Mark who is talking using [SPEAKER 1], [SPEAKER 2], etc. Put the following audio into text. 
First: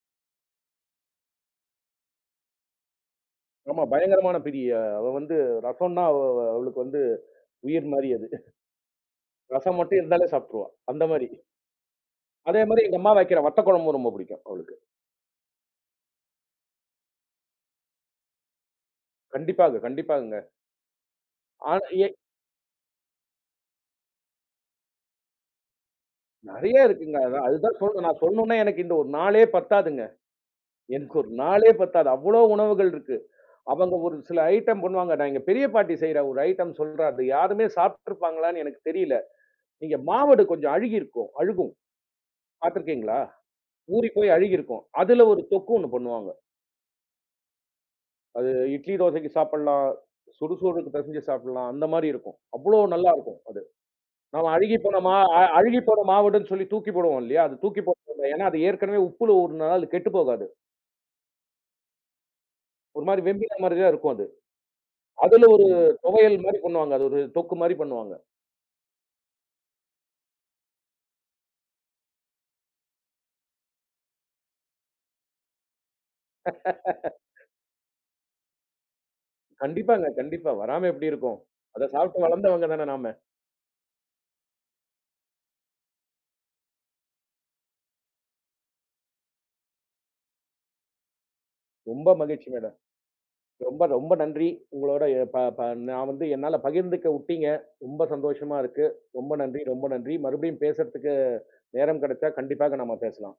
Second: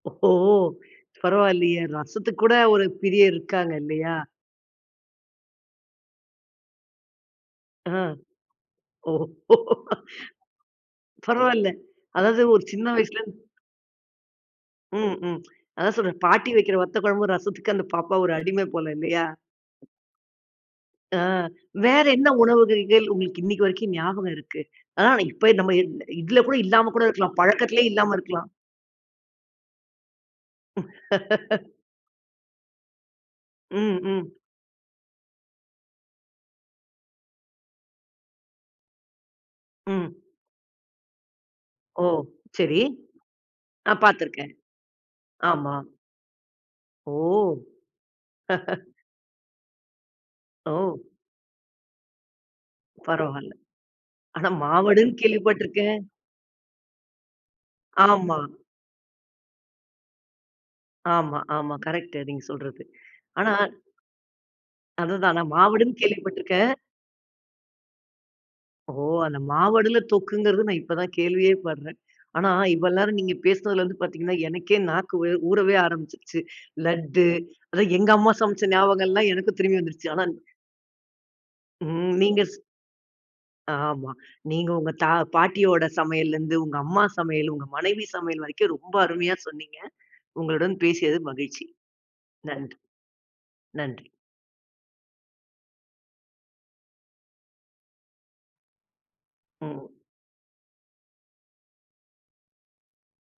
[SPEAKER 1] ஓ! பரவால்லையே. ரசத்துக்குக் கூட ஒரு பிரியர் இருக்காங்க
[SPEAKER 2] ஆமா.
[SPEAKER 1] இல்லையா?
[SPEAKER 2] பயங்கரமான பிரிய அவ வந்து ரசம்னா அவ அவளுக்கு வந்து உயிர்
[SPEAKER 1] அ
[SPEAKER 2] மாதிரி அதுதான்.
[SPEAKER 1] ஓ!
[SPEAKER 2] ரசம் மட்டும் இருந்தாலே சாப்ட்ருவேன், அந்த மாரி.
[SPEAKER 1] பரவால்ல. அதாவது
[SPEAKER 2] அதே
[SPEAKER 1] ஒரு சின்ன
[SPEAKER 2] மாதிரி எங்க அம்மா
[SPEAKER 1] வயசுலந்து.
[SPEAKER 2] வைக்கிற வத்தக்குழம்பு ரொம்ப பிடிக்கும், அவளுக்கு.
[SPEAKER 1] ம். ம். அதான் சொல்றேன் பாட்டி வைக்கிற வத்தக்குழம்பு, ரசத்துக்கு அந்தப் பாப்பா ஒரு அடிமை போல. இல்லையா?
[SPEAKER 2] கண்டிப்பாக, கண்டிப்பாகங்க.
[SPEAKER 1] அ.
[SPEAKER 2] ஆனா.
[SPEAKER 1] வேற
[SPEAKER 2] ஏ
[SPEAKER 1] என்ன உணவுகள்கள் உங்களுக்கு இன்னைக்கு வரைக்கும் ஞாபகம் இருக்கு. அ அன்னைக்கு போய் இப்ப நம்ம இத் இதுல கூட
[SPEAKER 2] நிறைய
[SPEAKER 1] இல்லாம கூட
[SPEAKER 2] இருக்குங்க.
[SPEAKER 1] இருக்கலாம்.
[SPEAKER 2] அது தான் அது நான்
[SPEAKER 1] பழக்கத்திலே
[SPEAKER 2] சொல்லும்
[SPEAKER 1] இல்லாம
[SPEAKER 2] நான்
[SPEAKER 1] இருக்கலாம்.
[SPEAKER 2] சொல்லும்ணுமனே, எனக்கு இந்த 1 நாளே பத்தாதுங்க. எனக்கு 1 நாளே பத்தாது. அவ்வளோ உணவுகள் இருக்கு. அவங்க
[SPEAKER 1] ம்,
[SPEAKER 2] ஒரு
[SPEAKER 1] ம்.
[SPEAKER 2] சில ஐடம் பண்ணுவாங்க. நான் எங்க பெரியப்பாட்டி செய்ற ஒரு ஐடம் சொல்றா, அது யாருமே சாப்டுப்டுருப்பாங்களான்னு எனக்குத் தெரியல. நீங்க
[SPEAKER 1] ம்.
[SPEAKER 2] மாவடு கொஞ்சம் அழுகி இருக்கும். அழுகும்.
[SPEAKER 1] ஓ! சரி.
[SPEAKER 2] பாத்துருக்கீங்களா?
[SPEAKER 1] ஆ
[SPEAKER 2] ஊறி போய்
[SPEAKER 1] பார்த்திருக்கேன்.
[SPEAKER 2] அழுகி இருக்கும். அதுல ஒரு
[SPEAKER 1] ஆமா.
[SPEAKER 2] தொக்கு ஒண்ணு பண்ணுவாங்க.
[SPEAKER 1] ஓ!
[SPEAKER 2] அது இட்லி தோசைக்கு சாப்பிடலாம்.
[SPEAKER 1] ஓ.
[SPEAKER 2] சுடுக்குசோறுக்கு பெசெஞ்சி சாப்பிடலாம். அந்த மாதிரி இருக்கும். அவ்வளோ நல்லா இருக்கும்
[SPEAKER 1] பரவால்ல.
[SPEAKER 2] அது.
[SPEAKER 1] ஆனா
[SPEAKER 2] நாம அழுகிப்போன மா
[SPEAKER 1] மாவடுன்னு
[SPEAKER 2] அ
[SPEAKER 1] கேள்விப்பட்டிருக்கேன்.
[SPEAKER 2] அழுகிப்போன மாவடுனு சொல்லி தூக்கி போடுவோம். இல்லையா? அத தூக்கி போட்ட [unintelligible]
[SPEAKER 1] ஆமா.
[SPEAKER 2] ஏன்னா அது ஏற்கனவே உப்புல ஊறுனதுனால அது கெட்டுப்போகாது.
[SPEAKER 1] ஆமா, ஆமா. கரெக்ட் நீங்கச் சொல்றது.
[SPEAKER 2] ஒரு மாதிரி
[SPEAKER 1] ஆனா
[SPEAKER 2] வெம்பின மாரிதான் இருக்கும அது.
[SPEAKER 1] அதுதான்
[SPEAKER 2] அதுல
[SPEAKER 1] நான்
[SPEAKER 2] ஒரு
[SPEAKER 1] மாவடுன்னு
[SPEAKER 2] தொவையல் மாரி
[SPEAKER 1] கேள்விப்பட்டிருக்கேன்.
[SPEAKER 2] பண்ணுவாங்க. அது ஒரு தொக்கு மாரி பண்ணுவாங்க.
[SPEAKER 1] ஓ! அந்த மாவடுல தொக்குங்குறது நான் இப்ப தான் கேள்வியே படுறேன். ஆனா இவ்வள் நேரம் நீங்கப் பேசுனதுல இருந்து பார்த்தீங்கன்னா எனக்கே நாக்கு வே ஊறவே ஆரம்பிச்சுடுச்சு. லட்டு. அதான் எங்க அம்மா சமைச்ச ஞாபகம் எல்லாம் எனக்கும் திரும்பி
[SPEAKER 2] கண்டிப்பாங்க.
[SPEAKER 1] வந்துருச்சு. ஆனா
[SPEAKER 2] கண்டிப்பா வராம எப்படி இருக்கும்? அதைச்
[SPEAKER 1] ம்.
[SPEAKER 2] சாப்பிட்டு
[SPEAKER 1] நீங்க ஸ்
[SPEAKER 2] வளர்ந்தவங்க தானே நாம.
[SPEAKER 1] ஆம்மா. நீங்க உங்க தா பாட்டியோட சமையல இருந்து உங்க அம்மா சமையல் உங்க மனைவி சமையல் வரைக்கும் ரொம்ப அருமையா சொன்னீங்க. உங்களுடன் பேசியதில் மகிழ்ச்சி.
[SPEAKER 2] ரொம்ப மகிழ்ச்சி மேடம்.
[SPEAKER 1] நன்றி,
[SPEAKER 2] ரொம்ப,
[SPEAKER 1] நன்றி.
[SPEAKER 2] ரொம்ப நன்றி. உங்களோட எ தா தா நான் வந்து என்னால பகிர்ந்துக்க உட்டீங்க. ரொம்ப சந்தோஷமா இருக்கு. ரொம்ப நன்றி ரொம்ப
[SPEAKER 1] ம்.
[SPEAKER 2] நன்றி. மறுபடியும் பேசறதுக்கு நேரம் கிடைச்ச கண்டிப்பா நாம பேசலாம்.